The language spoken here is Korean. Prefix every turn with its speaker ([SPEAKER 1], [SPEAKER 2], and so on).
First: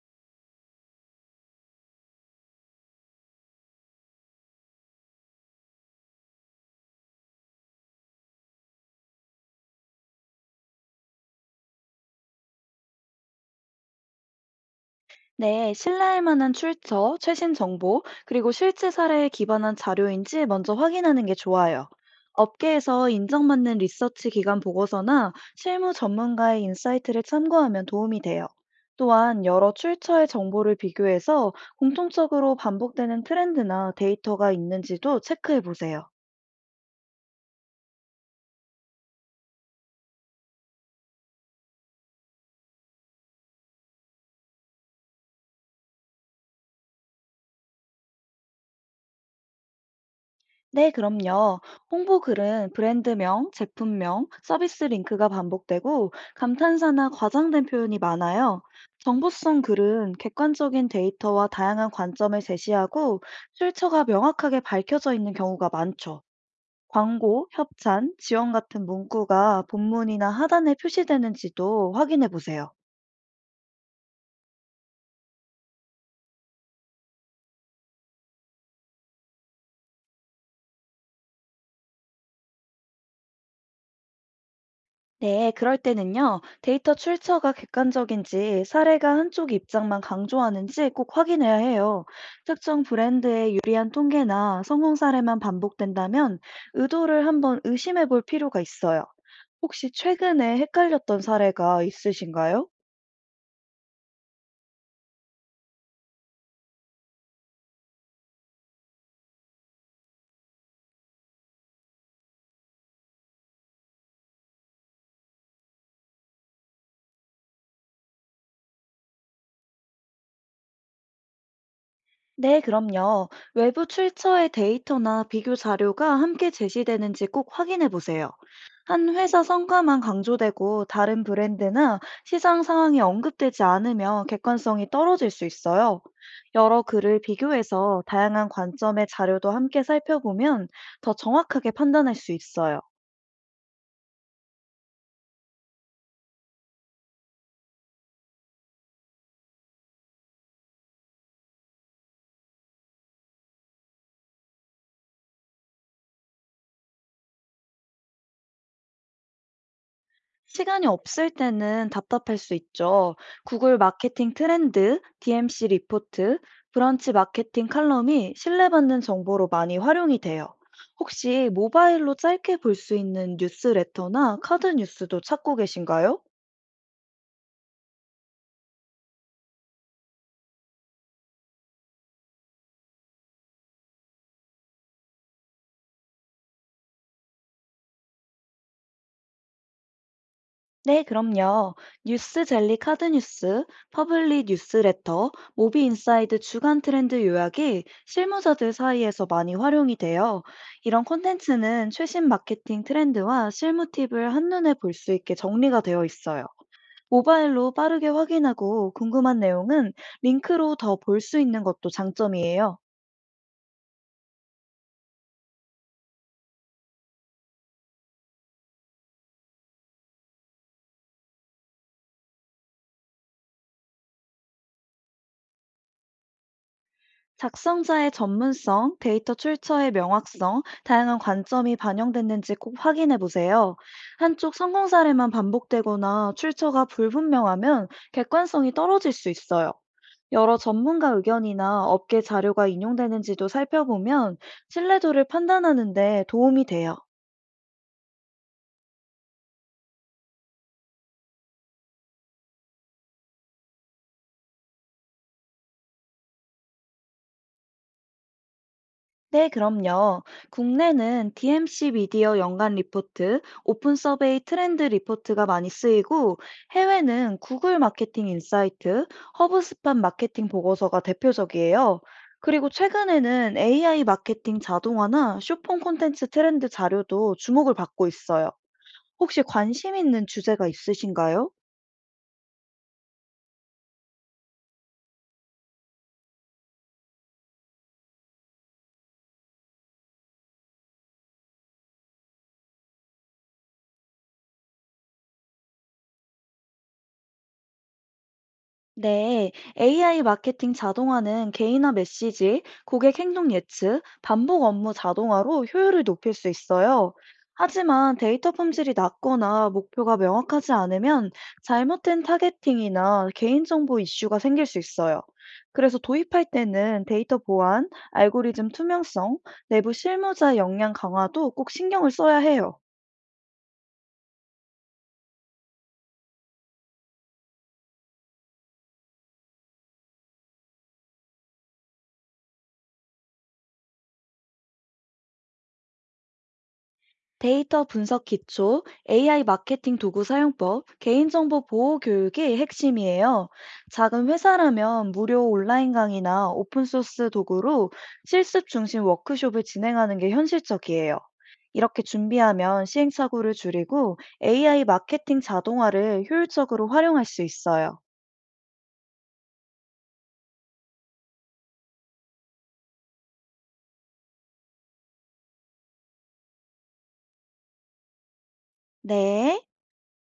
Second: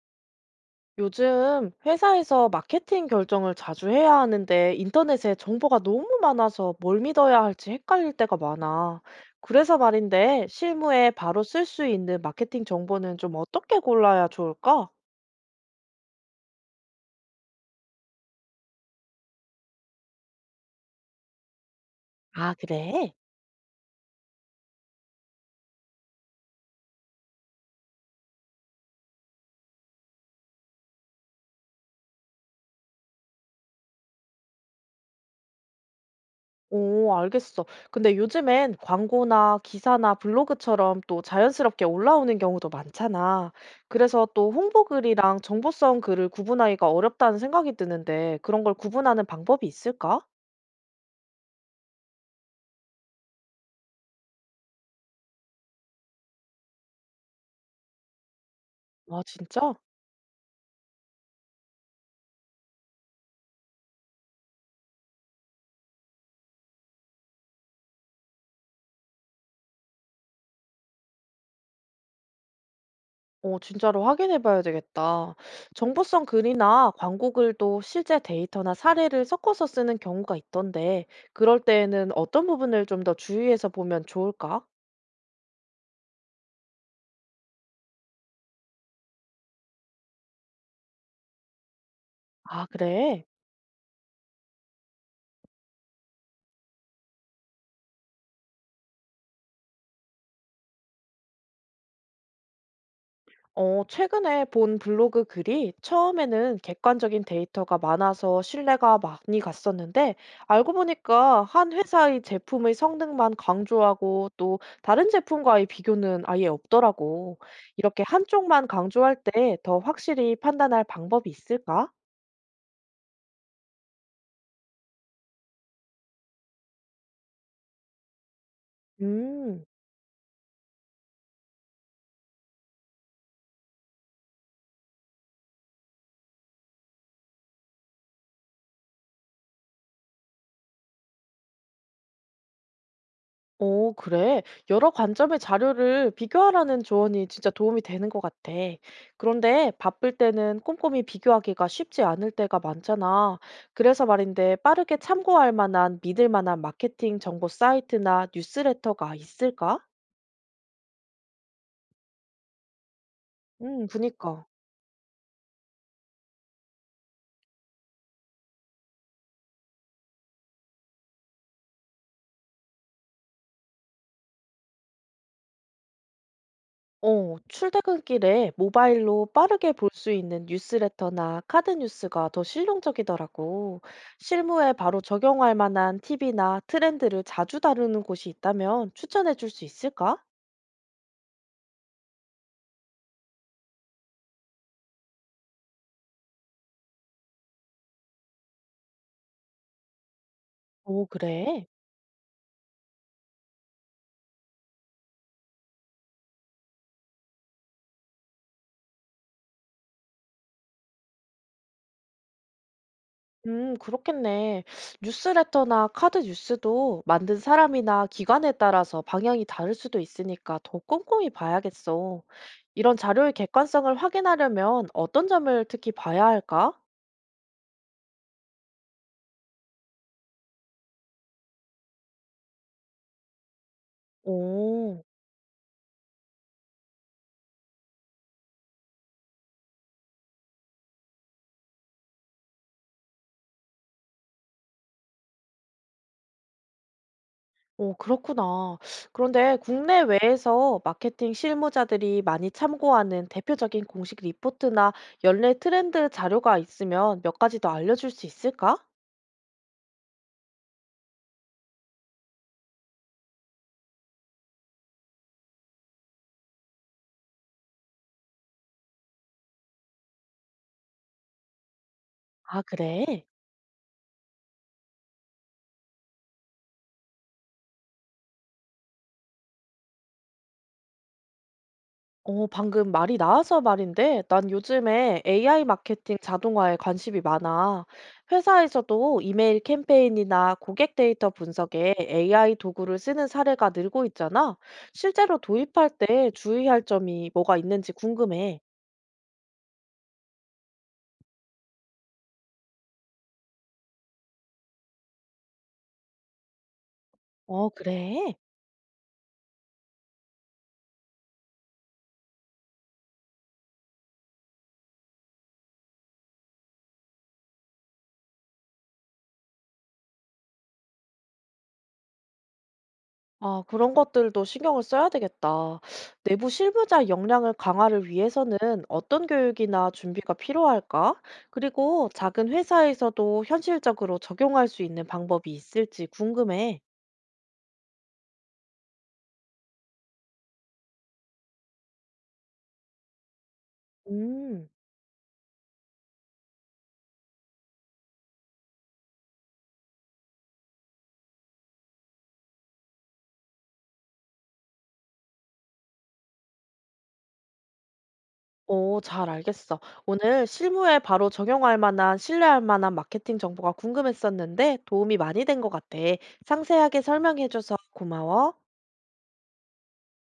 [SPEAKER 1] 요즘 회사에서 마케팅 결정을 자주 해야 하는데 인터넷에 정보가 너무 많아서 뭘 믿어야 할지 헷갈릴 때가 많아. 그래서 말인데 실무에 바로 쓸 수 있는 마케팅 정보는 좀 어떻게 골라야 좋을까?
[SPEAKER 2] 네, 신뢰할 만한 출처, 최신 정보, 그리고 실제 사례에 기반한 자료인지 먼저 확인하는 게 좋아요.
[SPEAKER 1] 아,
[SPEAKER 2] 업계에서
[SPEAKER 1] 그래?
[SPEAKER 2] 인정받는 리서치 기관 보고서나 실무 전문가의 인사이트를 참고하면 도움이 돼요. 또한 여러 출처의 정보를 비교해서 공통적으로 반복되는 트렌드나 데이터가 있는지도 체크해 보세요.
[SPEAKER 1] 오, 알겠어. 근데 요즘엔 광고나 기사나 블로그처럼 또 자연스럽게 올라오는 경우도 많잖아. 그래서 또 홍보글이랑 정보성 글을 구분하기가 어렵다는 생각이 드는데 그런 걸 구분하는 방법이 있을까?
[SPEAKER 2] 네, 그럼요. 홍보글은 브랜드명, 제품명, 서비스 링크가 반복되고 감탄사나 과장된 표현이 많아요.
[SPEAKER 1] 아,
[SPEAKER 2] 정보성
[SPEAKER 1] 진짜?
[SPEAKER 2] 글은 객관적인 데이터와 다양한 관점을 제시하고 출처가 명확하게 밝혀져 있는 경우가 많죠. 광고, 협찬, 지원 같은 문구가 본문이나 하단에 표시되는지도 확인해 보세요.
[SPEAKER 1] 어, 진짜로 확인해 봐야 되겠다. 정보성 글이나 광고 글도 실제 데이터나 사례를 섞어서 쓰는 경우가 있던데, 그럴 때에는 어떤 부분을 좀 더 주의해서 보면 좋을까?
[SPEAKER 2] 네, 그럴 때는요, 데이터 출처가 객관적인지 사례가 한쪽 입장만 강조하는지 꼭 확인해야 해요.
[SPEAKER 1] 아,
[SPEAKER 2] 특정
[SPEAKER 1] 그래.
[SPEAKER 2] 브랜드의 유리한 통계나 성공 사례만 반복된다면 의도를 한번 의심해 볼 필요가 있어요. 혹시 최근에 헷갈렸던 사례가 있으신가요?
[SPEAKER 1] 어, 최근에 본 블로그 글이 처음에는 객관적인 데이터가 많아서 신뢰가 많이 갔었는데, 알고 보니까 한 회사의 제품의 성능만 강조하고 또 다른 제품과의 비교는 아예 없더라고. 이렇게 한쪽만 강조할 때 더 확실히 판단할 방법이 있을까?
[SPEAKER 2] 네, 그럼요. 외부 출처의 데이터나 비교 자료가 함께 제시되는지 꼭 확인해 보세요. 한 회사
[SPEAKER 1] 음.
[SPEAKER 2] 성과만 강조되고 다른 브랜드나 시장 상황이 언급되지 않으면 객관성이 떨어질 수 있어요. 여러 글을 비교해서 다양한 관점의 자료도 함께 살펴보면 더 정확하게 판단할 수 있어요.
[SPEAKER 1] 오, 그래. 여러 관점의 자료를 비교하라는 조언이 진짜 도움이 되는 것 같아. 그런데 바쁠 때는 꼼꼼히 비교하기가 쉽지 않을 때가 많잖아. 그래서 말인데 빠르게 참고할 만한 믿을 만한 마케팅 정보 사이트나 뉴스레터가 있을까?
[SPEAKER 2] 시간이 없을 때는 답답할 수 있죠. 구글 마케팅
[SPEAKER 1] 그니까.
[SPEAKER 2] 트렌드, DMC 리포트, 브런치 마케팅 칼럼이 신뢰받는 정보로 많이 활용이 돼요. 혹시 모바일로 짧게 볼 수 있는 뉴스레터나 카드 뉴스도 찾고 계신가요?
[SPEAKER 1] 어, 출퇴근길에 모바일로 빠르게 볼 수 있는 뉴스레터나 카드 뉴스가 더 실용적이더라고. 실무에 바로 적용할 만한 팁이나 트렌드를 자주 다루는 곳이 있다면 추천해 줄 수 있을까?
[SPEAKER 2] 네, 그럼요. 뉴스 젤리 카드 뉴스, 퍼블릭 뉴스레터, 모비 인사이드 주간 트렌드 요약이 실무자들 사이에서 많이 활용이 돼요. 이런
[SPEAKER 1] 오, 그래.
[SPEAKER 2] 콘텐츠는 최신 마케팅 트렌드와 실무 팁을 한눈에 볼 수 있게 정리가 되어 있어요. 모바일로 빠르게 확인하고 궁금한 내용은 링크로 더 볼 수 있는 것도 장점이에요.
[SPEAKER 1] 그렇겠네. 뉴스레터나 카드 뉴스도 만든 사람이나 기관에 따라서 방향이 다를 수도 있으니까 더 꼼꼼히 봐야겠어. 이런 자료의 객관성을 확인하려면 어떤 점을 특히 봐야 할까?
[SPEAKER 2] 작성자의 전문성, 데이터 출처의 명확성, 다양한 관점이 반영됐는지 꼭 확인해 보세요. 한쪽 성공
[SPEAKER 1] 오.
[SPEAKER 2] 사례만 반복되거나 출처가 불분명하면 객관성이 떨어질 수 있어요. 여러 전문가 의견이나 업계 자료가 인용되는지도 살펴보면 신뢰도를 판단하는 데 도움이 돼요.
[SPEAKER 1] 오, 그렇구나. 그런데 국내외에서 마케팅 실무자들이 많이 참고하는 대표적인 공식 리포트나 연례 트렌드 자료가 있으면 몇 가지 더 알려줄 수 있을까?
[SPEAKER 2] 네, 그럼요. 국내는 DMC 미디어 연간 리포트, 오픈 서베이 트렌드 리포트가 많이 쓰이고, 해외는 구글 마케팅 인사이트, 허브스팟 마케팅 보고서가 대표적이에요.
[SPEAKER 1] 아,
[SPEAKER 2] 그리고
[SPEAKER 1] 그래?
[SPEAKER 2] 최근에는 AI 마케팅 자동화나 쇼핑 콘텐츠 트렌드 자료도 주목을 받고 있어요. 혹시 관심 있는 주제가 있으신가요?
[SPEAKER 1] 어, 방금 말이 나와서 말인데, 난 요즘에 AI 마케팅 자동화에 관심이 많아. 회사에서도 이메일 캠페인이나 고객 데이터 분석에 AI 도구를 쓰는 사례가 늘고 있잖아. 실제로 도입할 때 주의할 점이 뭐가 있는지 궁금해.
[SPEAKER 2] 네, AI 마케팅 자동화는 개인화 메시지, 고객 행동 예측, 반복 업무 자동화로 효율을 높일 수 있어요.
[SPEAKER 1] 어,
[SPEAKER 2] 하지만
[SPEAKER 1] 그래?
[SPEAKER 2] 데이터 품질이 낮거나 목표가 명확하지 않으면 잘못된 타겟팅이나 개인정보 이슈가 생길 수 있어요. 그래서 도입할 때는 데이터 보안, 알고리즘 투명성, 내부 실무자 역량 강화도 꼭 신경을 써야 해요.
[SPEAKER 1] 아, 그런 것들도 신경을 써야 되겠다. 내부 실무자 역량을 강화를 위해서는 어떤 교육이나 준비가 필요할까? 그리고 작은 회사에서도 현실적으로 적용할 수 있는 방법이 있을지 궁금해.
[SPEAKER 2] 데이터 분석 기초, AI 마케팅 도구 사용법, 개인정보 보호 교육이 핵심이에요. 작은
[SPEAKER 1] 음,
[SPEAKER 2] 회사라면 무료 온라인 강의나 오픈소스 도구로 실습 중심 워크숍을 진행하는 게 현실적이에요. 이렇게 준비하면 시행착오를 줄이고 AI 마케팅 자동화를 효율적으로 활용할 수 있어요.
[SPEAKER 1] 오, 잘 알겠어. 오늘 실무에 바로 적용할 만한, 신뢰할 만한 마케팅 정보가 궁금했었는데 도움이 많이 된 것 같아. 상세하게 설명해줘서 고마워.
[SPEAKER 2] 네.